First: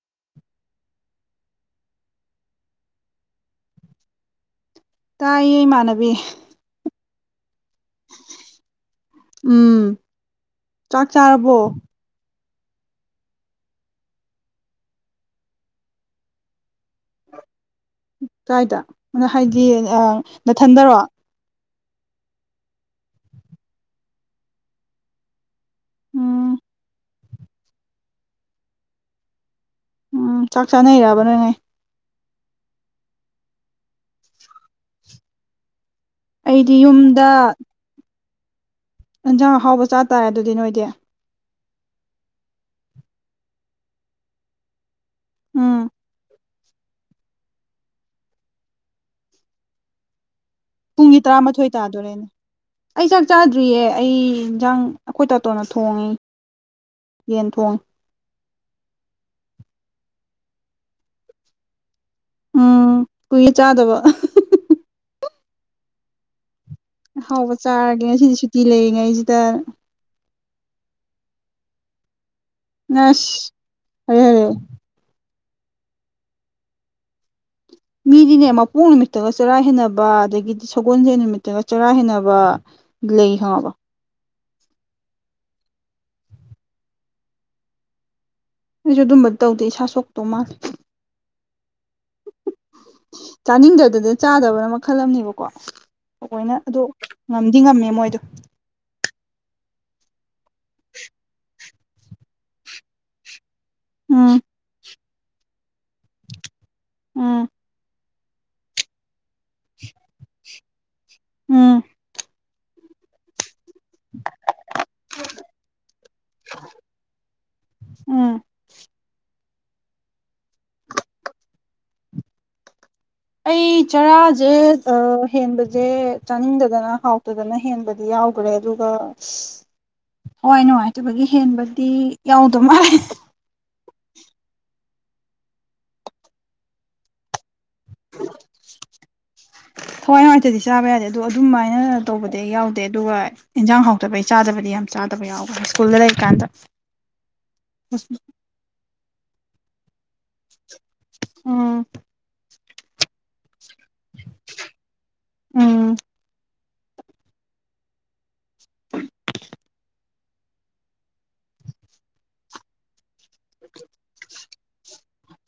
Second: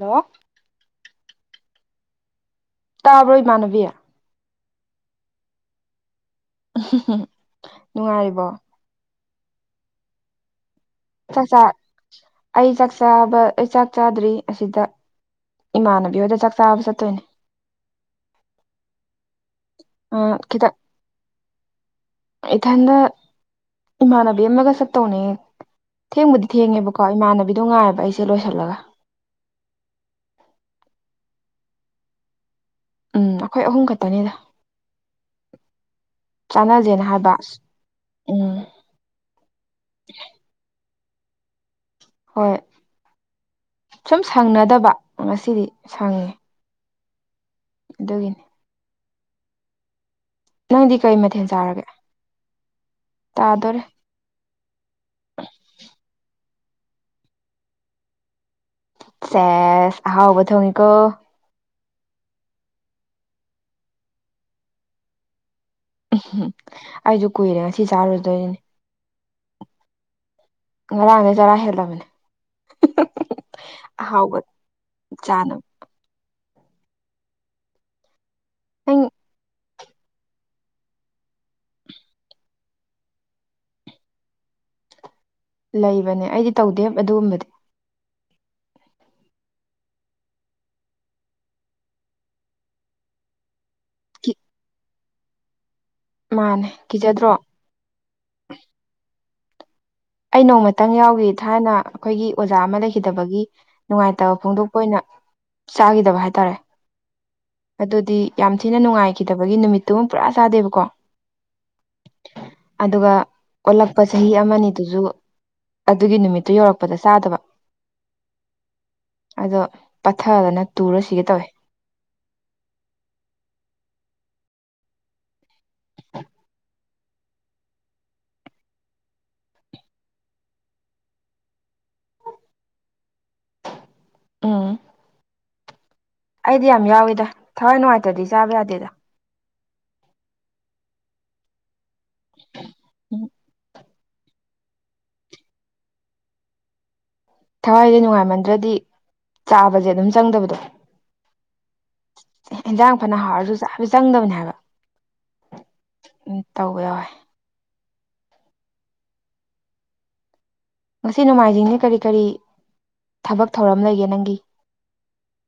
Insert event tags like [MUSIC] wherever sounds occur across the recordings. ꯍꯣ ꯇꯥꯕ꯭ꯔꯣ ꯏꯃꯥꯟꯅꯕꯤ ꯇꯥꯏꯌꯦ ꯏꯃꯥꯟꯅꯕꯤ ꯅꯨꯡꯉꯥꯏꯔꯤꯕꯣ ꯎꯝ ꯆꯥꯛ ꯆꯥꯔꯕꯣ ꯆꯥꯛꯆꯥ ꯑꯩ ꯆꯥꯛ ꯆꯥꯕ ꯑꯩ ꯆꯥꯛ ꯆꯥꯗ꯭ꯔꯤ ꯑꯁꯤꯗ ꯏꯃꯥꯟꯅꯕꯤ ꯍꯣꯏꯗ ꯆꯥꯛ ꯆꯥꯕ ꯆꯠꯇꯣꯏꯅꯦ ꯀꯥꯏꯗ ꯑꯗꯨꯅ ꯍꯥꯏꯗꯤ ꯅꯊꯟꯗꯔꯣ ꯏꯊꯗ ꯏꯃꯥꯟꯅꯕꯤ ꯑꯃꯒ ꯆꯠꯇꯧꯅꯦ ꯊꯦꯡꯕꯨꯗꯤ ꯎꯝ ꯊꯦꯡꯉꯦꯕꯀꯣ ꯏꯃꯥꯟꯅꯕꯤꯗꯣ ꯉꯥꯏꯑꯕ ꯑꯩꯁꯦ ꯂꯣꯏꯁꯤꯜꯂꯒ ꯎꯝ ꯆꯥꯛ ꯆꯥꯅꯩꯑꯕ ꯅꯣꯏ ꯉꯥꯏ ꯎꯝ ꯑꯩꯈꯣꯏ ꯑꯍꯨꯝ ꯈꯛꯇꯅꯤꯗ ꯑꯩꯗꯤ ꯆꯥꯟꯅꯖꯦꯅ ꯍꯥꯏꯕ ꯑꯁ ꯎꯝ ꯌꯦꯟꯁꯥꯡ ꯑꯍꯥꯎꯕ ꯆꯥꯇꯥꯥꯔꯦ ꯑꯗꯨꯗꯤ ꯅꯣꯏꯗꯤ ꯍꯣꯏ ꯁꯨꯝ ꯁꯪꯅꯗꯕ ꯉꯁꯤꯗꯤ ꯎꯝ ꯁꯪꯉꯦ ꯑꯗꯨꯒꯤꯅꯦ ꯅꯪꯗꯤ ꯀꯩ ꯄꯨꯡꯒꯤ ꯃꯊꯦꯜ ꯇꯔꯥꯃꯥꯊꯣꯏ ꯆꯥꯔꯒꯦ ꯇꯥꯗꯣꯔꯦꯅꯦ ꯑꯩ ꯆꯥꯛ ꯇꯥꯗꯣꯔꯦ ꯆꯥꯗ꯭ꯔꯤꯌꯦ ꯑꯩ ꯏꯟꯖꯥꯡ ꯑꯩꯈꯣꯏ ꯇꯥꯇꯣꯅ ꯊꯣꯡꯉꯤ ꯌꯦꯟ ꯊꯣꯡꯉꯤ ꯁꯦꯁ ꯑꯍꯥꯎꯕ ꯊꯣꯡꯉꯤꯀꯣ ꯎꯝ ꯀꯨꯏꯔ ꯆꯥꯗꯕ ꯎ ꯍꯥꯎꯕ ꯆꯥꯔꯒꯦ ꯉꯁꯤꯗꯤ ꯁꯨꯇꯤ ꯂꯩꯔꯤꯉꯩꯁꯤꯗ ꯉꯔꯥꯡꯅꯦ ꯆꯔꯥ ꯍꯦꯜꯂꯕꯅꯦ ꯅꯁ ꯑꯔꯦ ꯍꯔꯦ ꯆꯥꯅꯣ ꯃꯤꯗꯤꯅꯦ ꯃꯄꯣꯛ ꯅꯪ ꯅꯨꯃꯤꯠꯇꯒ ꯆꯔꯥ ꯍꯦꯟꯅꯕ ꯑꯗꯒꯤꯗꯤ ꯁꯒꯣꯜꯁꯦ ꯅꯨꯃꯤꯠꯇꯒ ꯆꯔꯥ ꯍꯦꯟꯅꯕ ꯂꯩ ꯈꯪꯉꯕ ꯂꯩꯕꯅꯦ ꯑꯩꯗꯤ ꯇꯧꯗꯦ ꯑꯗꯨꯒꯨꯝꯕꯗꯤ ꯑꯩꯁꯨ ꯑꯗꯨꯝꯕ ꯇꯧꯗꯦ ꯏꯁꯥ ꯁꯣꯛꯇꯧ ꯃꯥꯜꯂꯦ ꯆꯥꯅꯤꯡꯗꯗꯅ ꯀꯤ ꯆꯥꯗꯕꯅ ꯃꯈꯜ ꯑꯃꯅꯦꯕꯀꯣ ꯑꯩꯈꯣꯏꯅ ꯃꯥꯅꯦ ꯑꯗꯨ ꯀꯤꯖꯗ꯭ꯔꯣ ꯉꯝꯗꯤ ꯉꯝꯃꯦ ꯃꯣꯏꯗꯣ ꯑꯩ ꯅꯣꯡꯃꯇꯪ ꯌꯥꯎꯈꯤ ꯊꯥꯏꯅ ꯑꯩꯈꯣꯏꯒꯤ ꯑꯣꯖꯥ ꯑꯃ ꯂꯩꯈꯤꯗꯕꯒꯤ ꯎꯝ ꯅꯨꯡꯉꯥꯏꯇꯕ ꯐꯣꯡꯗꯣꯛꯄ ꯑꯣꯏꯅ ꯆꯥꯈꯤꯗꯕ ꯍꯥꯏꯇꯥꯔꯦ ꯎꯝ ꯑꯗꯨꯗꯤ ꯌꯥꯝ ꯊꯤꯅ ꯅꯨꯡꯉꯥꯏꯈꯤꯗꯕꯒꯤ ꯅꯨꯃꯤꯠꯇꯨ ꯑꯃꯨ ꯄꯨꯔꯥ ꯆꯥꯗꯦꯕꯀꯣ ꯎꯝ ꯑꯗꯨꯒ ꯑꯣꯜꯂꯛꯄ ꯆꯍꯤ ꯑꯃꯅꯤ ꯑꯗꯨ ꯑꯗꯨꯒꯤ ꯅꯨꯃꯤꯠꯇꯨ ꯌꯧꯔꯛꯄꯗ ꯆꯥꯗꯕ ꯎꯝ ꯑꯗꯣ ꯄꯠꯊꯗꯅ ꯇꯨꯔꯁꯤꯒꯦ ꯇꯧꯋꯦ ꯑꯩ ꯆꯔꯥꯁꯦ ꯍꯦꯟꯕꯁꯦ ꯆꯥꯅꯤꯡꯗꯗꯅ ꯍꯥꯎ ꯑꯗꯨꯗꯅ ꯍꯦꯟꯕꯗꯤ ꯌꯥꯎꯈ꯭ꯔꯦ ꯑꯗꯨꯒ ꯍꯋꯥꯏ ꯅꯨꯡꯉꯥꯏꯇꯕꯒꯤ ꯍꯦꯟꯕꯗꯤ ꯌꯥꯎꯗꯧ ꯃꯥꯜꯂꯦ ꯑꯥ ꯑꯩꯗꯤ ꯌꯥꯝ ꯌꯥꯎꯋꯤꯗ ꯊꯋꯥꯏ ꯅꯨꯡꯉꯥꯏꯇ꯭ꯔꯗꯤ ꯆꯥꯕ ꯌꯥꯗꯦꯗ ꯊꯋꯥꯏ ꯅꯨꯡꯉꯥꯏꯇꯗꯤ ꯆꯥꯕ ꯌꯥꯗꯦ ꯑꯗꯨꯗꯣ ꯑꯗꯨꯃꯥꯏꯅ ꯇꯧꯕꯗꯤ ꯌꯥꯎꯗꯦ ꯑꯗꯨꯒ ꯎꯝ ꯏꯟꯖꯥꯡ ꯍꯥꯎ ꯐꯇꯕꯩ ꯆꯥꯗꯕꯗꯤ ꯌꯥꯝ ꯆꯥꯗꯕ ꯌꯥꯎꯕ ꯍꯥꯏ ꯁ꯭ꯀꯨꯜꯗ ꯂꯩꯔꯤꯀꯥꯟꯗ ꯊꯋꯥꯏꯁꯦ ꯅꯨꯡꯉꯥꯏꯃꯟꯗ꯭ꯔꯗꯤ ꯆꯥꯕꯁꯦ ꯑꯗꯨꯝ ꯆꯪꯗꯕꯗꯣ ꯎꯝ ꯏꯟꯖꯥꯡ ꯐꯅ ꯍꯥꯎꯔꯁꯨ ꯆꯥꯕ ꯆꯪꯗꯕꯅꯤ ꯍꯥꯏꯕ ꯎꯝ ꯎ ꯇꯧꯕ ꯌꯥꯎꯋꯦ ꯍ ꯉꯁꯤ ꯅꯣꯡꯃꯥꯏꯖꯤꯡꯁ ꯀꯔꯤ ꯀꯔꯤ ꯊꯕꯛ ꯊꯧꯔꯝ ꯂꯩꯒꯦ ꯅꯪꯒꯤ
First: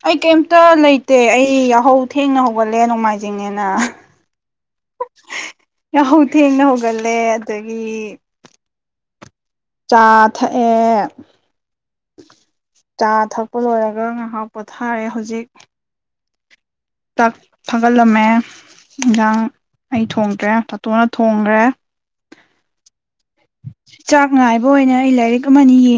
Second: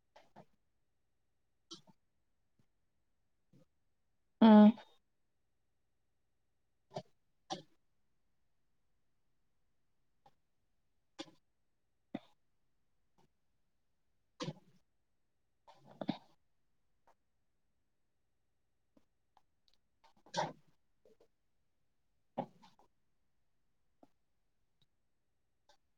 ꯑꯩ ꯀꯩꯝꯇ ꯂꯩꯇꯦ ꯑꯩ ꯌꯥꯍꯧ ꯊꯦꯡꯅ ꯍꯧꯒꯠꯂꯦ ꯅꯣꯡꯃꯥꯏꯖꯤꯡꯅꯦꯅ ꯑꯥ ꯌꯥꯝ ꯍꯧ ꯊꯦꯡꯅ ꯍꯧꯒꯠꯂꯦ ꯑꯗꯒꯤ ꯆꯥ ꯊꯛꯑꯦ ꯆꯥ ꯊꯛꯄ ꯂꯣꯏꯔꯒ ꯉꯥꯏꯍꯥꯛ ꯄꯣꯊꯥꯔꯦ ꯍꯧꯖꯤꯛ ꯇꯥꯛ ꯊꯥꯒꯠꯂꯝꯃꯦ ꯏꯟꯖꯥꯡ ꯑꯩ ꯊꯣꯡꯗ꯭ꯔꯦ ꯇꯥꯇꯣꯛꯅ ꯊꯣꯡꯈ꯭ꯔꯦ ꯆꯥꯛ ꯥꯏꯕ ꯑꯣꯏꯅ ꯑꯩ ꯂꯥꯏꯔꯤꯛ ꯑꯃ ꯌꯦꯡꯉꯤ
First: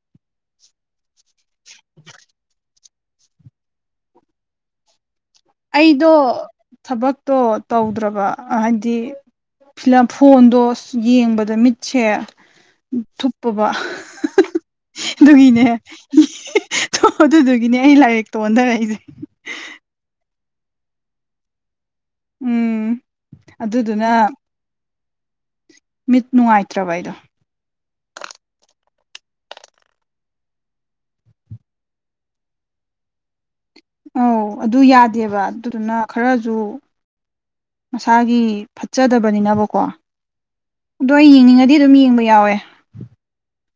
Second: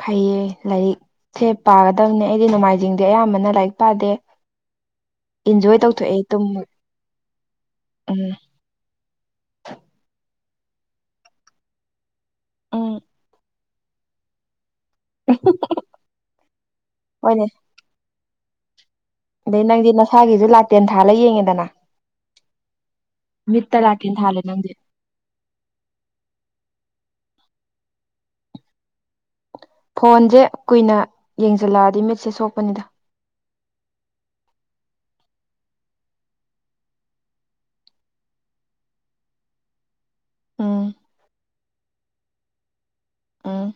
ꯐꯩꯌꯦ ꯂꯥꯏꯔꯤꯛꯁꯦ ꯄꯥꯒꯗꯕꯅꯦ ꯑꯩꯗꯤ ꯅꯣꯡꯃꯥꯏꯖꯤꯡꯗꯦ ꯑꯌꯥꯝꯕꯅ ꯂꯥꯏꯔꯤꯛ ꯄꯥꯗꯦ ꯏꯟꯖꯣꯏ ꯑꯩꯗꯣ ꯇꯧꯊꯣꯛꯑꯦ ꯇꯨꯝꯕ ꯊꯕꯛꯇꯣ ꯎꯝ ꯇꯧꯗ꯭ꯔꯕ ꯍꯥꯏꯗꯤ ꯁꯤ ꯐꯣꯟꯗꯣ ꯌꯦꯡꯕꯗ ꯃꯤꯠꯁꯦ ꯎꯝ ꯊꯨꯞꯄꯕ ꯑꯗꯨꯒꯤꯅꯦ ꯍꯣꯏꯅꯦ ꯑꯗꯨꯗꯨꯒꯤꯅꯦ ꯑꯩ ꯂꯥꯏꯔꯤꯛꯇ ꯑꯣꯟꯊꯔꯛꯏꯁꯦ ꯑꯗꯩ ꯅꯪꯗꯤ ꯅꯁꯥꯒꯤꯁꯨ ꯂꯥꯇꯦꯟ ꯊꯥꯜꯂ ꯌꯦꯡꯉꯦꯗꯅ ꯎꯝ ꯃꯤꯠꯇ ꯑꯗꯨꯗꯨꯅ ꯂꯇꯅ ꯊꯂ ꯅꯗꯦ ꯃꯤꯠ ꯅꯨꯡꯉꯥꯏꯇ꯭ꯔꯕ ꯑꯩꯗꯣ ꯐꯣꯟꯁꯦ ꯀꯨꯏꯅ ꯌꯦꯡꯁꯤꯜꯂꯛꯑꯗꯤ ꯃꯦꯠꯁꯦꯁ ꯁꯣꯛꯄꯅꯤꯗ ꯑꯧ ꯑꯗꯨ ꯌꯥꯗꯦꯕ ꯑꯗꯨꯗꯨꯅ ꯈꯔꯖ ꯃꯁꯥꯒꯤ ꯐꯠꯆꯗꯕꯅꯤꯅꯕꯀꯣ ꯎꯝ ꯑꯗꯣ ꯑꯩ ꯌꯦꯡꯅꯤꯡꯉꯗꯤ ꯑꯗꯨꯝ ꯌꯦꯡꯕ ꯌꯥꯎꯋꯦ ꯎꯝ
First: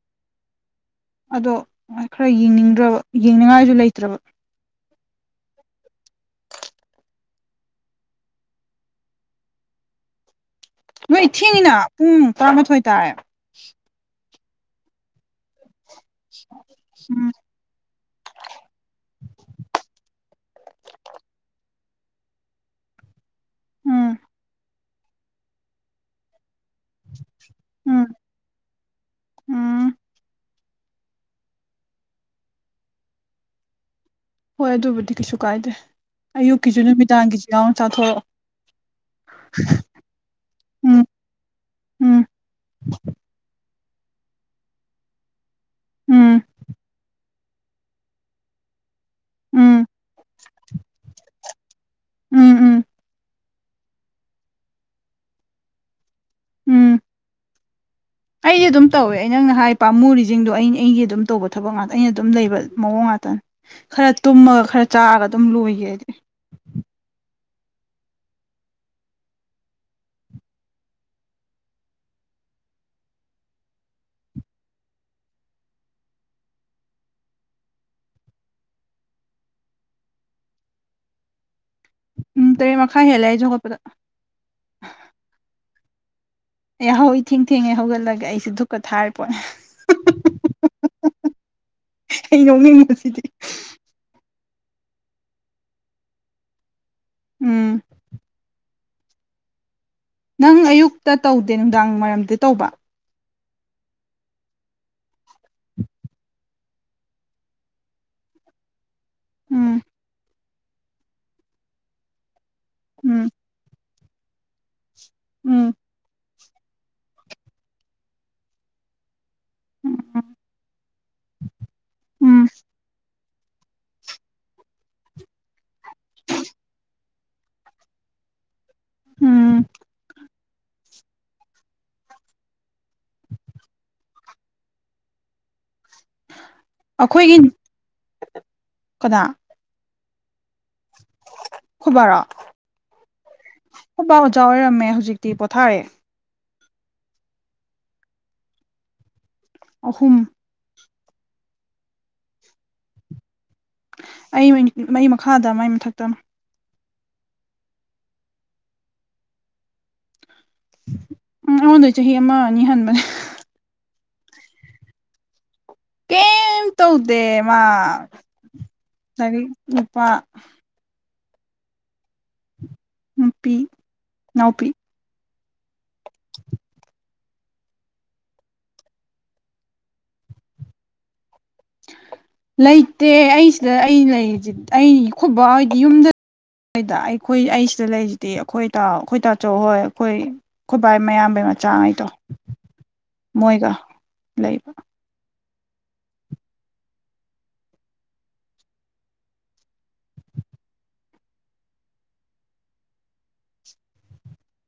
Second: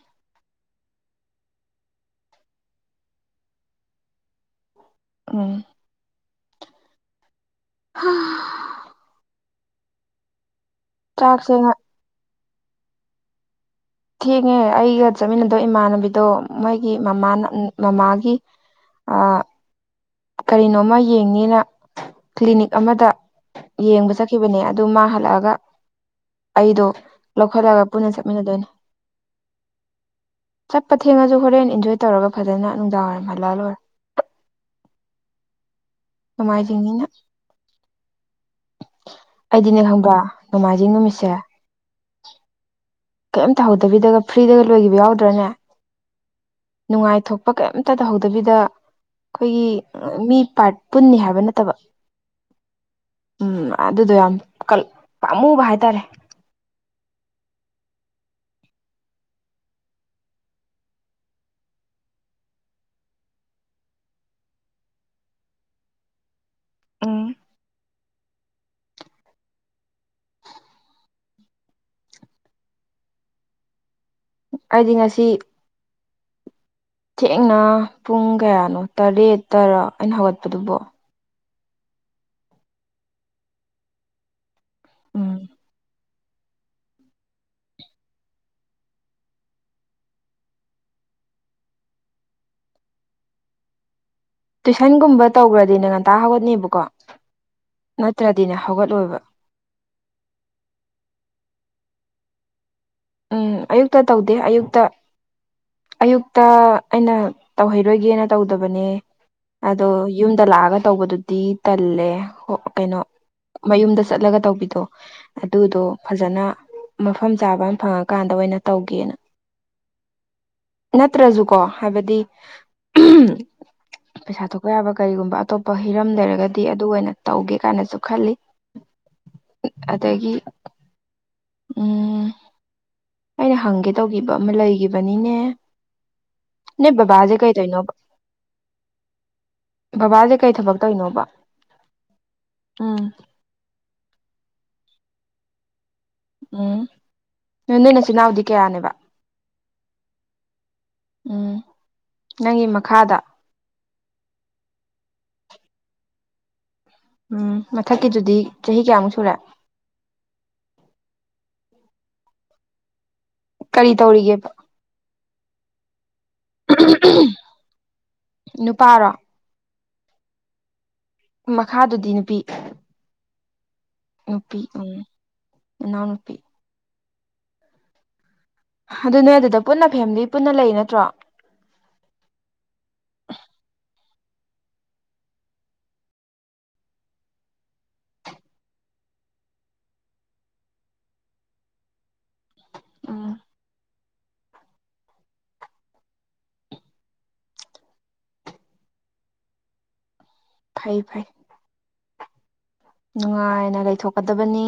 ꯑꯗꯣ ꯈꯔ ꯌꯦꯡꯅꯤꯡꯗ꯭ꯔꯕ ꯌꯦꯡꯅꯤꯡꯉꯥꯏꯁꯨ ꯂꯩꯇ꯭ꯔꯕ ꯎꯝ ꯎꯝ ꯅꯣꯏ ꯆꯥꯛꯁꯦ ꯉ ꯏꯊꯤꯅꯤꯅ ꯄꯨꯡ ꯇꯔꯥꯃꯥꯊꯣꯏ ꯇꯥꯔꯦ ꯊꯦꯡꯉꯦ ꯑꯩꯒ ꯆꯠꯃꯤꯟꯅꯗꯣꯏ ꯏꯃꯥꯟꯅꯕꯤꯗꯣ ꯃꯣꯏꯒꯤ ꯎꯝ ꯃꯃꯥꯅ ꯃꯃꯥꯒꯤ ꯑ ꯀꯔꯤꯅꯣꯃ ꯌꯦꯡꯅꯤꯅ ꯀ꯭ꯂꯤꯅꯤꯛ ꯑꯃꯗ ꯌꯦꯡꯕ ꯎꯝ ꯆꯠꯈꯤꯕꯅꯦ ꯑꯗꯨ ꯃꯥꯥꯡ ꯍꯜꯂꯛꯑꯒ ꯑꯩꯗꯣ ꯂꯧꯈꯠꯂꯒ ꯎꯝ ꯄꯨꯟꯅ ꯆꯠꯃꯤꯟꯅꯗꯣꯏꯅꯤ ꯎꯝ ꯆꯠꯄ ꯊꯦꯡꯉꯁꯨ ꯍꯣꯔꯦꯟ ꯏꯟꯖꯣꯏ ꯇꯧꯔꯒ ꯐꯖꯅ ꯅꯨꯡꯗꯥꯡꯔꯝ ꯍꯜꯂꯜꯂꯔꯦ ꯍꯣꯏ ꯑꯗꯨꯕꯨꯗꯤ ꯀꯩꯁꯨ ꯀꯥꯏꯗꯦ ꯑꯌꯨꯛꯀꯤꯁꯨ ꯅꯣꯡꯃꯥꯏꯖꯤꯡꯅꯤꯅ ꯅꯨꯃꯤꯗꯥꯡꯒꯤꯁꯨ ꯌꯥꯎꯅ ꯆꯥꯊꯣꯔꯛꯑꯣ ꯑꯩꯗꯤꯅꯦ ꯈꯪꯕ꯭ꯔ ꯅꯣꯡꯃꯥꯏꯖꯤꯡ ꯎꯝ ꯅꯨꯃꯤꯠꯁꯦ ꯎꯝ ꯀꯩꯝ ꯇꯥꯍꯧꯗꯕꯤꯗꯒ ꯐ꯭ꯔꯤꯗꯒ ꯂꯣꯏꯈꯤꯕ ꯌꯥꯎꯗ꯭ꯔꯅꯦ ꯎꯝ ꯅꯨꯡꯉꯥꯏꯊꯣꯛꯄ ꯀꯩꯝꯇ ꯇꯧꯍꯧꯗꯕꯤꯗ ꯑꯩꯈꯣꯏꯒꯤ ꯎꯝ ꯃꯤ ꯄꯥꯔꯠ ꯄꯨꯟꯅꯤ ꯍꯥꯏꯕ ꯅꯠꯇꯕ ꯎꯝ ꯎꯝ ꯎꯝ ꯑꯗꯨꯗꯣ ꯌꯥꯝ ꯄꯥꯝꯃꯨꯕ ꯍꯥꯏꯇꯥꯔꯦ ꯎꯝ [UNINTELLIGIBLE] ꯑꯩꯗꯤ ꯑꯗꯨꯝ ꯇꯧꯋꯦ ꯑꯩ ꯅꯪꯅ ꯍꯥꯏ ꯄꯥꯝꯃꯨꯔꯤꯁꯤꯡꯗꯣ ꯑꯩ ꯑꯩꯒꯤ ꯑꯗꯨꯝ ꯇꯧꯕ ꯊꯕꯛ ꯉꯥꯛꯇ ꯑꯩꯅ ꯑꯗꯨꯝ ꯂꯩꯕ ꯃꯑꯣꯡ ꯉꯥꯛꯇꯅꯦ ꯈꯔ ꯇꯨꯝꯃꯒ ꯈꯔ ꯆꯥꯔꯒ ꯑꯗꯨꯝ ꯂꯣꯏꯒ ꯍꯥꯏꯗꯤ ꯎꯝ ꯑꯩꯗꯤ ꯉꯁꯤ ꯊꯦꯡꯅ ꯄꯨꯡ ꯀꯌꯥꯅꯣ ꯇꯔꯦꯠ ꯇꯔꯥ ꯑꯩꯅ ꯍꯧꯒꯠꯄꯗꯨꯕꯣ ꯎꯝ ꯇꯔꯦꯠ ꯃꯈꯥꯏ ꯍꯦꯜꯂꯦ ꯑꯩꯁꯨꯈꯠꯄꯗ ꯎꯝ ꯑꯩ ꯍꯧꯏ ꯊꯦꯡ ꯊꯦꯡꯉꯦ ꯍꯧꯒꯠꯂꯒ ꯑꯩꯁꯦ ꯙꯨꯛꯀ ꯊꯥꯔꯦ ꯄꯣꯠꯅꯦ ꯑꯩ ꯌꯣꯛꯅꯤꯡꯕꯁꯤꯗꯤ ꯇꯨꯏꯁꯟꯒꯨꯝꯕ ꯇꯧꯈ꯭ꯔꯗꯤꯅꯦ ꯉꯟꯇꯥ ꯍꯧꯒꯠꯅꯦꯕꯀꯣ ꯎꯝ ꯅꯠꯇ꯭ꯔꯗꯤꯅꯦ ꯍꯧꯒꯠꯂꯣꯏꯕ ꯅꯪ ꯑꯌꯨꯛꯇ ꯇꯧꯗꯦ ꯅꯨꯡꯗꯥꯡ ꯋꯥꯏꯔꯝꯗ ꯇꯧꯕ ꯎꯝ ꯑꯌꯨꯛꯇ ꯇꯧꯗꯦ ꯑꯌꯨꯛꯇ ꯑꯌꯨꯛꯇ ꯑꯩꯅ ꯇꯧꯍꯩꯔꯣꯏꯒꯦꯅ ꯇꯧꯗꯕꯅꯦ ꯎꯝ ꯑꯗꯣ ꯌꯨꯝꯗ ꯂꯥꯛꯑꯒ ꯇꯧꯕꯗꯨꯗꯤ ꯇꯜꯂꯦ ꯀꯩꯅꯣ ꯎꯝ ꯃꯌꯨꯝꯗ ꯆꯠꯂꯒ ꯇꯧꯕꯤꯗꯣ ꯎꯝ ꯑꯗꯨꯗꯣ ꯐꯖꯅ ꯃꯐꯝ ꯆꯥꯕ ꯑꯃ ꯐꯪꯉꯀꯥꯟꯗ ꯑꯣꯏꯅ ꯇꯧꯒꯦꯅ ꯅꯠꯇ꯭ꯔꯁꯨꯀꯣ ꯍꯥꯏꯕꯗꯤ ꯎꯝ ꯄꯩꯁꯥ ꯊꯣꯛꯄ ꯌꯥꯕ ꯀꯔꯤꯒꯨꯝꯕ ꯑꯇꯣꯞꯄ ꯍꯤꯔꯝ ꯂꯩꯔꯒꯗꯤ ꯑꯗꯨ ꯑꯣꯏꯅ ꯇꯧꯒꯦ ꯀꯥꯏꯅꯁꯨ ꯈꯜꯂꯤ ꯎꯝ ꯑꯗꯨꯗꯒꯤ ꯎꯝ ꯑꯩꯅ ꯍꯪꯒꯦ ꯇꯧꯈꯤꯕ ꯑꯃ ꯂꯩꯈꯤꯕꯅꯤꯅꯦ ꯅ ꯕꯥ ꯑꯖꯦ ꯑꯩꯈꯣꯏꯒꯤ ꯀꯥꯏ ꯊꯅ ꯀꯅꯥ ꯕꯕꯥꯁꯦ ꯀꯩ ꯊꯕꯛ ꯇꯧꯅꯣꯕ ꯑꯩꯈꯣꯏ ꯎꯝ ꯑꯄꯥ ꯑꯣꯖꯥ ꯑꯣꯏꯔꯝꯃꯦ ꯍꯧꯖꯤꯛꯇꯤ ꯄꯣꯊꯥꯔꯑꯦ ꯎꯝ ꯅꯣꯏ ꯅꯣꯏꯅꯆꯤꯟ ꯏꯅꯥꯎꯗꯤ ꯀꯌꯥꯅꯦꯕ ꯑꯍꯨꯝ ꯎꯝ ꯅꯪꯒꯤ ꯃꯈꯥꯗ ꯑꯩ ꯃ ꯃꯈꯥꯗ ꯃꯥꯏ ꯃꯊꯛꯇꯅ ꯎꯝ ꯃꯊꯛꯀꯤꯗꯨꯗꯤ ꯆꯍꯤ ꯀꯌꯥꯃꯨꯛ ꯁꯨꯔꯦ ꯑꯩꯉꯣꯟꯗ ꯆꯍꯤ ꯑꯃ ꯑꯅꯤ ꯍꯟꯕꯅꯦ ꯀꯔꯤ ꯇꯧꯔꯤꯒꯦꯕ ꯀꯦꯝ ꯇꯧꯗꯦ ꯃꯥ ꯅꯨꯄꯥꯔꯣ ꯉꯔꯤ ꯅꯨꯄꯥ ꯃꯈꯥꯗꯨꯗꯤ ꯅꯨꯄꯤ ꯅꯨꯄꯤ ꯅꯨꯄꯤ ꯏꯅꯥꯎꯄꯤ ꯎꯝꯅꯥꯎ ꯅꯨꯄꯤ ꯑꯗꯨꯅꯦ ꯑꯗꯨꯗ ꯄꯨꯟꯅ ꯐꯦꯃꯤꯂꯤ ꯄꯨꯟꯅ ꯂꯩ ꯅꯠꯇ꯭ꯔꯣ ꯂꯩꯇꯦ ꯑꯩꯁꯤꯗ ꯑꯩ ꯂꯩꯔꯤ ꯑꯩ ꯈꯨꯕ ꯍꯥꯏꯗꯤ ꯌꯨꯝꯗ ꯣꯏꯗ ꯑꯩꯈꯣꯏ ꯑꯩ ꯁꯤꯗ ꯂꯩꯔꯤꯁꯤꯗꯤ ꯑꯩꯈꯣꯏ ꯑꯩꯈꯣꯏ ꯇꯥꯆꯧ ꯍꯣꯏ ꯑꯩꯈꯣꯏ ꯈꯨꯈꯣꯏꯕꯥꯏ ꯃꯌꯥꯝꯕꯩ ꯃꯆꯥꯉꯩꯗꯣ ꯎꯝ ꯃꯣꯏꯒ ꯂꯩꯕ ꯐꯩ ꯐꯥꯏ ꯅꯨꯡꯉꯥꯏꯅ ꯂꯩꯊꯣꯛꯀꯗꯕꯅꯤ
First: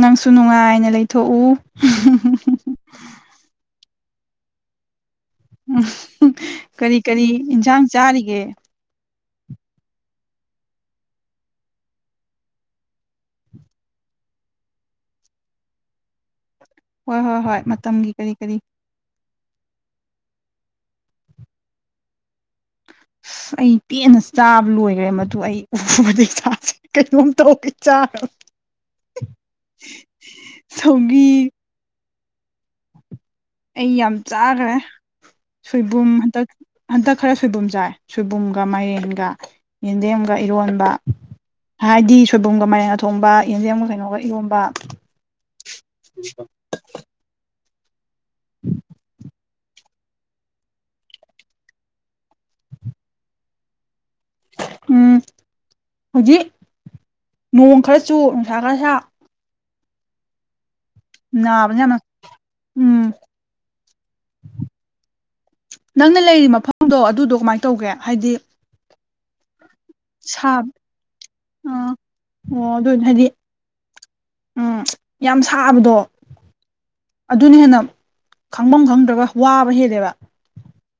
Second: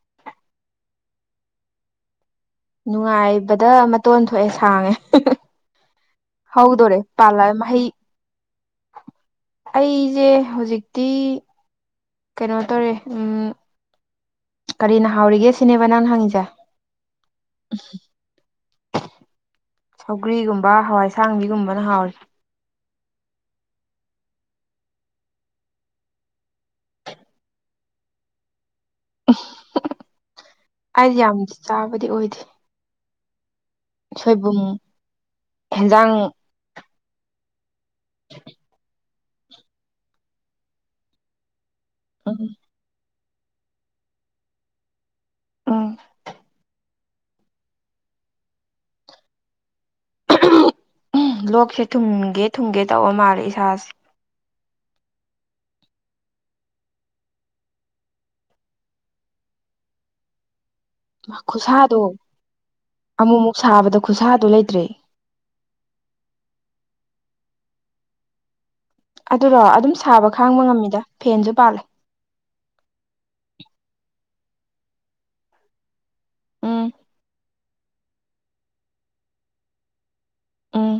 ꯅꯪꯁꯨ ꯅꯨꯡꯉꯥꯏꯅ ꯂꯩꯊꯣꯛꯎ ꯅꯨꯡꯉꯥꯏꯕꯗ ꯃꯇꯣꯟ ꯊꯣꯛꯑꯦ ꯁꯥꯡꯉꯦ ꯀꯔꯤ ꯍꯗꯣꯔꯦ ꯀꯔꯤ ꯄꯥꯜꯂ ꯃꯍꯩ ꯏꯟꯁꯥꯡ ꯆꯥꯔꯤꯒꯦ ꯑꯩꯁꯦ ꯍꯧꯖꯤꯛꯇꯤ ꯀꯩꯅꯣ ꯇꯧꯔꯦ ꯎꯝ ꯀꯔꯤꯅ ꯍꯥꯎꯔꯤꯒꯦ ꯁꯤꯅꯦꯕ ꯅꯪꯅ ꯍꯪꯉꯤꯁꯦ ꯍꯣꯏ ꯍꯣꯏ ꯍꯣꯏ ꯃꯇꯝꯒꯤ ꯀꯔꯤ ꯀꯔꯤ ꯁꯧꯒ꯭ꯔꯤꯒꯨꯝꯕ ꯍꯋꯥꯏꯁꯥꯡꯕꯤꯒꯨꯝꯕꯅ ꯍꯥꯎꯋ ꯑꯩ ꯄꯦꯟꯅ ꯆꯥꯕ ꯂꯣꯏꯈ꯭ꯔꯦ ꯃꯗꯨ ꯑꯩ ꯎꯕꯗꯒꯤ ꯊꯥꯁꯦ ꯀꯩꯅꯣꯝ ꯇꯧ ꯆꯥꯔ ꯑꯩꯗꯤ ꯁꯧꯒꯤ ꯌꯥꯝꯗꯤ ꯆꯥꯕꯗꯤ ꯑꯣꯏꯗꯦ ꯑꯩ ꯌꯥꯝ ꯁꯣꯏꯕꯨꯝ ꯆꯥꯈ꯭ꯔꯦ ꯁꯣꯏꯕꯨꯝ ꯍꯦꯟꯖꯥꯡ ꯍꯟꯇꯛ ꯍꯟꯇꯛ ꯈꯔ ꯁꯣꯏꯕꯨꯝ ꯆꯥꯏ ꯁꯣꯏꯕꯨꯝꯒ ꯃꯥꯏꯔꯦꯟꯒ ꯌꯦꯟꯗꯦꯝꯒ ꯏꯔꯣꯟꯕ ꯍꯥꯏꯗꯤ ꯎꯝ ꯁꯣꯏꯕꯨꯝꯒ ꯃꯥꯏꯒ ꯊꯣꯡꯕ ꯌꯦꯟꯗꯦꯝꯒ ꯀꯩꯅꯣꯒ ꯏꯔꯣꯟꯕ ꯎꯝ ꯎꯝ [INAUDIBLE] ꯂꯣꯛꯁꯦ ꯊꯨꯡꯒꯦ ꯊꯨꯡꯒꯦ ꯇꯧꯑ ꯃꯥꯜꯂꯦ ꯏꯁꯥꯁꯦ ꯎꯝ ꯍꯧꯖꯤꯛ ꯅꯣꯡ ꯈꯔꯆꯨ ꯅꯨꯡꯁꯥ ꯈꯔ ꯁꯥ ꯅꯥꯕꯅ ꯈꯨꯠꯁꯥꯗꯣ ꯌꯥꯝꯅ ꯎꯝ ꯑꯃꯨꯛ ꯑꯃꯨꯛ ꯁꯥꯕꯗ ꯈꯨꯠꯁꯥꯗꯣ ꯂꯩꯇ꯭ꯔꯦ ꯅꯪꯅ ꯂꯩꯔꯤꯕꯔꯤ ꯃꯐꯝꯗꯣ ꯑꯗꯨꯗꯣ ꯀꯃꯥꯏꯅ ꯇꯧꯒꯦ ꯍꯥꯏꯗꯤ ꯑꯗꯨꯔꯣ ꯑꯗꯨꯝ ꯁꯥꯕ ꯁꯥ ꯈꯥꯡꯕ ꯉꯝꯃꯤꯗ ꯐꯦꯟꯁꯨ ꯑ ꯄꯥꯜꯂꯦ ꯑꯣ ꯑꯗꯨꯅ ꯍꯥꯏꯗꯤ ꯎꯝ ꯌꯥꯝ ꯁꯥꯕꯗꯣ ꯎꯝ ꯑꯗꯨꯅ ꯍꯦꯟꯅ ꯈꯪꯐꯝ ꯈꯪꯗ꯭ꯔꯒ ꯋꯥꯕ ꯍꯦꯜꯂꯦꯕ ꯎꯝ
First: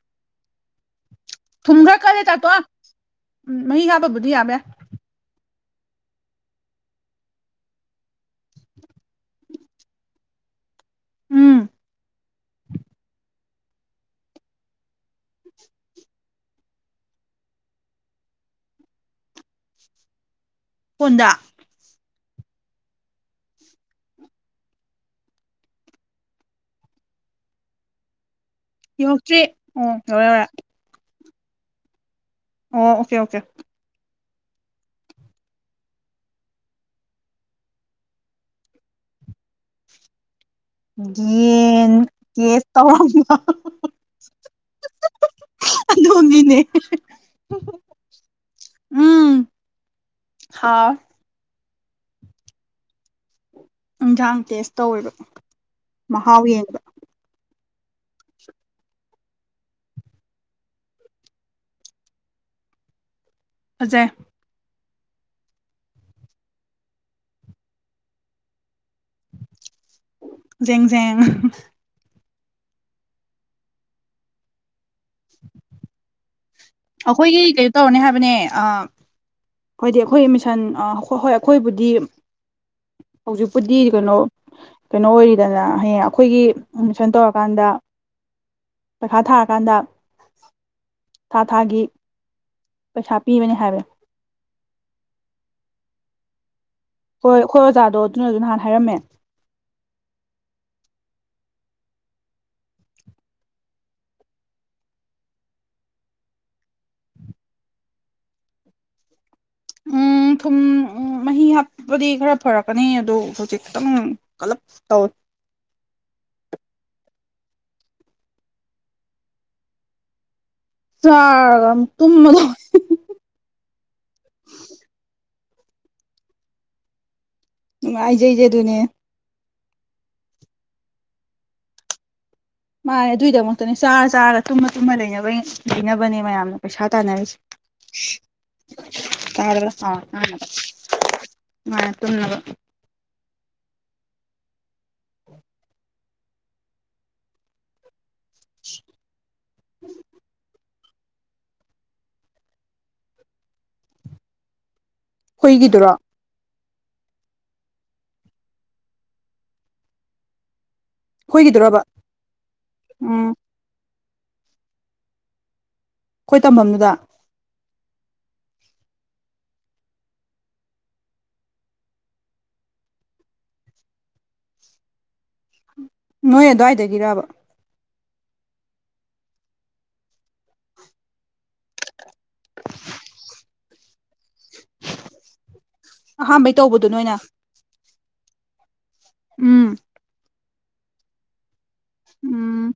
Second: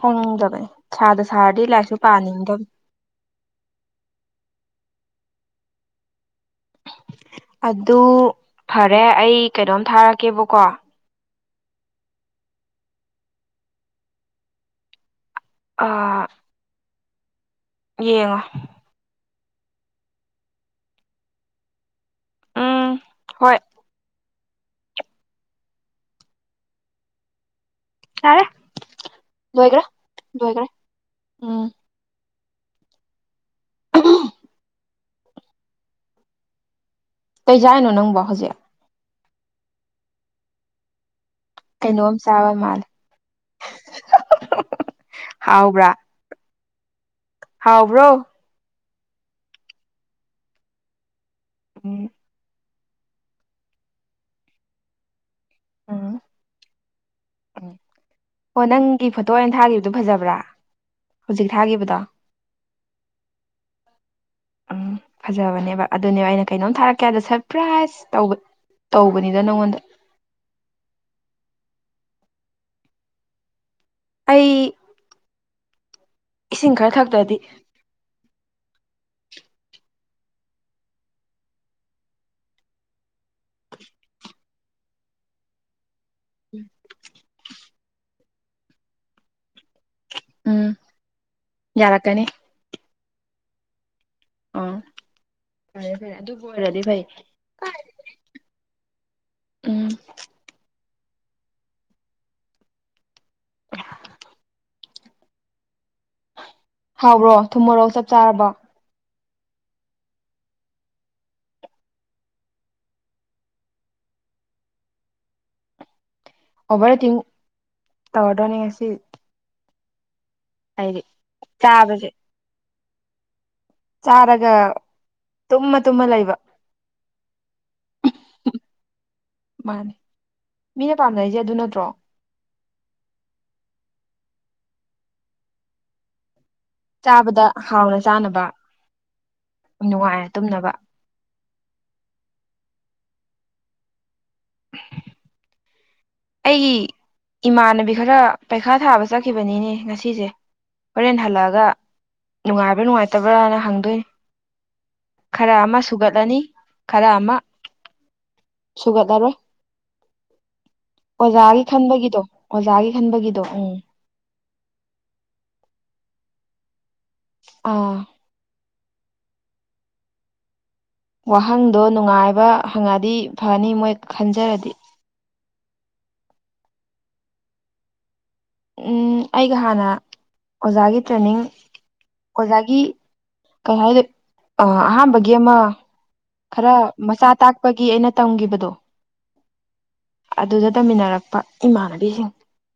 ꯈꯪꯗꯕꯅꯦ ꯁꯥꯗ ꯁꯥꯔꯗꯤ ꯊꯨꯝ ꯈꯔ ꯂꯥꯏꯔꯤꯛꯁꯨ ꯀꯜꯂꯦ ꯇꯥꯇꯣ ꯄꯥꯅꯤꯡꯗꯕꯅꯤ ꯎꯝ ꯃꯍꯤ ꯍꯥꯥꯕꯕꯨꯙꯗꯤ ꯌꯥꯕ ꯌꯥ ꯑꯗꯨ ꯐꯔꯦ ꯑꯩ ꯀꯩꯅꯣꯝ ꯊꯥꯔꯛꯀꯦꯕꯀꯣ ꯎꯝ ꯑꯥ ꯌꯦꯡꯉꯣ ꯍꯣꯟꯗ ꯎꯝ ꯍꯣꯏ ꯌꯥꯔꯦ ꯌꯧꯔꯛꯇ꯭ꯔꯤ ꯂꯣꯏꯈ꯭ꯔꯥ ꯑꯣ ꯌꯧꯔꯦ ꯌꯧꯔꯦ ꯂꯣꯏꯈ꯭ꯔꯦ ꯎꯝ ꯑꯣ ꯑꯣꯀꯦ ꯑꯣꯀꯦ ꯀꯩꯆꯥꯔꯤꯅꯣ ꯅꯪꯕ ꯍꯧꯖꯤꯛ ꯌꯦꯟ ꯀꯩꯅꯣꯝ ꯆꯥꯕ ꯌꯦꯟ ꯃꯥꯜꯂꯦ ꯇꯧꯔꯝꯕ ꯍꯥꯎꯕ꯭ꯔꯥ ꯑꯗꯨꯅꯤꯅꯦ ꯍꯥꯎꯕ꯭ꯔꯣ ꯎꯝ ꯍꯥꯎ ꯎꯝ ꯏꯟꯖꯥꯡ ꯇꯦꯁ ꯇꯧꯋꯦꯕ ꯃꯍꯥꯎ ꯌꯦꯡꯕ ꯎꯝ ꯑꯣ ꯅꯪꯒꯤ ꯐꯣꯇꯣ ꯑꯣꯏꯅ ꯊꯥꯒꯤꯈꯤꯕꯗꯨ ꯐꯖꯕ꯭ꯔꯥ ꯍꯧꯖꯤꯛ ꯊꯥꯈꯤꯕꯗꯣ ꯐꯖꯩ ꯎꯝ ꯐꯖꯕꯅꯦꯕ ꯑꯗꯨꯅꯦꯕ ꯑꯩꯅ ꯀꯩꯅꯣꯝ ꯊꯥꯔꯛꯀꯦ ꯍꯥꯏꯗ ꯁꯔꯄ꯭ꯔꯥꯏꯖ ꯇꯧꯕ ꯇꯧꯕꯅꯤꯗ ꯅꯪꯉꯣꯟꯗ ꯖꯦꯡꯖꯦꯡ ꯑꯩ ꯏꯁꯤꯡ ꯈꯔ ꯊꯛꯇ꯭ꯔꯗꯤ ꯑꯩꯈꯣꯏꯒꯤ ꯀꯩ ꯇꯧꯔꯅꯤ ꯍꯥꯏꯕꯅꯦ ꯍꯣꯏꯗꯤ ꯑꯩꯈꯣꯏ ꯃꯤꯁꯟ ꯍꯣꯏ ꯍꯣꯏ ꯑꯩꯈꯣꯏꯕꯨꯗꯤ ꯍꯧꯖꯤꯛꯄꯨꯗꯤ ꯀꯩꯅꯣ ꯀꯩꯅꯣ ꯑꯣꯏꯔꯤꯗꯅ ꯍꯌꯦꯡ ꯑꯩꯈꯣꯏꯒꯤ ꯑꯦꯃꯤꯁꯟ ꯇꯧꯔꯀꯥꯟꯗ ꯄꯩꯈꯥ ꯊꯥꯔꯀꯥꯟꯗ ꯎꯝ ꯊꯥ ꯊꯥꯒꯤ ꯌꯥꯔꯛꯀꯅꯤ ꯄꯩꯁꯥ ꯄꯤꯕꯅꯤ ꯍꯥꯏꯕ ꯑ ꯐꯔꯦ ꯐꯔꯦ ꯑꯗꯨꯕꯨ ꯑꯣꯏꯔꯗꯤ ꯐꯩ ꯍꯣꯏ ꯑꯩꯈꯣꯏ ꯑꯣꯖꯥꯗꯣ ꯑꯗꯨꯅꯁꯨ ꯅꯍꯥꯟ ꯍꯥꯏꯔꯝꯃꯦ ꯎꯝ ꯍꯥꯎꯕ꯭ꯔꯣ ꯊꯨꯝꯃꯣꯔꯣꯛ ꯆꯞ ꯆꯥꯔꯕ ꯎꯝ ꯊꯨꯝ ꯎ ꯃꯍꯤ ꯍꯥꯞꯄꯗꯤ ꯈꯔ ꯐꯔꯛꯀꯅꯤ ꯑꯗꯣ ꯍꯧꯖꯤꯛ ꯈꯤꯇꯪ ꯀꯂꯞ ꯇꯧ ꯑꯣꯕꯔ ꯑꯛꯇꯤꯡ ꯇꯧꯔꯗꯅꯤ ꯉꯁꯤ ꯑꯩꯗꯤ ꯆꯒ ꯆꯥꯕꯁꯦ ꯇꯨꯝꯃꯗꯕꯅꯦ ꯆꯥꯔꯒ ꯇꯨꯝꯃ ꯇꯨꯝꯃ ꯂꯩꯕ ꯅꯨꯡꯉꯥꯏ ꯖꯩꯁꯦ ꯑꯗꯨꯅꯦ ꯃꯥꯅꯦ ꯃꯤꯅ ꯄꯥꯝꯅꯔꯤꯁꯦ ꯑꯗꯨ ꯅꯠꯇ꯭ꯔꯣ ꯃꯥ ꯑꯗꯨꯏꯗꯃꯛꯇꯅꯦ ꯆꯥꯔ ꯆꯥꯔꯒ ꯇꯨꯝꯃ ꯇꯨꯝꯃ ꯂꯩꯅꯕ ꯂꯩꯅꯕꯅꯦ ꯃꯌꯥꯝꯅ ꯄꯩꯁꯥ ꯇꯟꯅꯩꯁꯦ ꯆꯥꯕꯗ ꯍꯥꯎꯅ ꯆꯥꯅꯕ ꯇꯥꯗꯅ ꯁꯥꯎ ꯅꯨꯡꯉꯥꯏꯅ ꯔꯛꯇꯅ ꯇꯨꯝꯅꯕ ꯃꯥꯅ ꯇꯨꯝꯅꯕ ꯑꯩꯒꯤ ꯏꯃꯥꯟꯅꯕꯤ ꯈꯔ ꯄꯩꯈꯥ ꯊꯥꯕ ꯆꯠꯈꯤꯕꯅꯤꯅꯦ ꯉꯁꯤꯁꯦ ꯍꯣꯔꯦꯟ ꯍꯜꯂꯛꯑꯒ ꯅꯨꯡꯉꯥꯏꯕ꯭ꯔꯥ ꯅꯨꯡꯉꯥꯏꯇꯕ꯭ꯔꯅ ꯍꯪꯗꯣꯏꯅꯤ ꯈꯔ ꯑꯃ ꯑꯩꯈꯣꯏꯒꯤꯗꯨꯔꯣ ꯁꯨꯒꯠꯂꯅꯤ ꯈꯔ ꯑꯃ ꯁꯨꯒꯠꯂꯔꯣꯏ ꯑꯣꯖꯥꯒꯤ ꯑꯩꯈꯣꯏꯒꯤꯗꯨꯔꯕ ꯈꯟꯕꯒꯤꯗꯣ ꯑꯣꯖꯥꯒꯤ ꯈꯟꯕꯒꯤꯗꯣ ꯎꯝ ꯑꯩꯈꯣꯏ ꯇꯝꯐꯝꯗꯨꯗ ꯑꯥ ꯋꯥꯍꯪꯗꯣ ꯅꯨꯡꯉꯥꯏꯕ ꯍꯪꯉꯗꯤ ꯐꯅꯤ ꯃꯣꯏ ꯈꯟꯖꯔꯗꯤ ꯅꯣꯏ ꯑꯗꯨꯋꯥꯏꯗꯒꯤꯔꯔꯕ ꯎꯝ ꯑꯩꯒ ꯍꯥꯟꯅ ꯑꯣꯖꯥꯒꯤ ꯇ꯭ꯔꯦꯅꯤꯡ ꯑꯣꯖꯥꯒꯤ ꯀꯩ ꯍꯥꯏꯗꯣꯏ ꯑꯍꯥꯥꯟꯕꯒꯤ ꯑꯃ ꯑꯍꯥꯟꯕꯩ ꯈꯔ ꯇꯧꯕꯗꯣ ꯅꯣꯏꯅ ꯃꯆꯥ ꯇꯥꯛꯄꯒꯤ ꯑꯩꯅ ꯇꯝꯈꯤꯕꯗꯣ ꯎꯝ ꯑꯗꯨꯗ ꯇꯝꯃꯤꯟꯅꯔꯛꯄ ꯏꯃꯥꯟꯅꯕꯤꯁꯤꯡ ꯎꯝ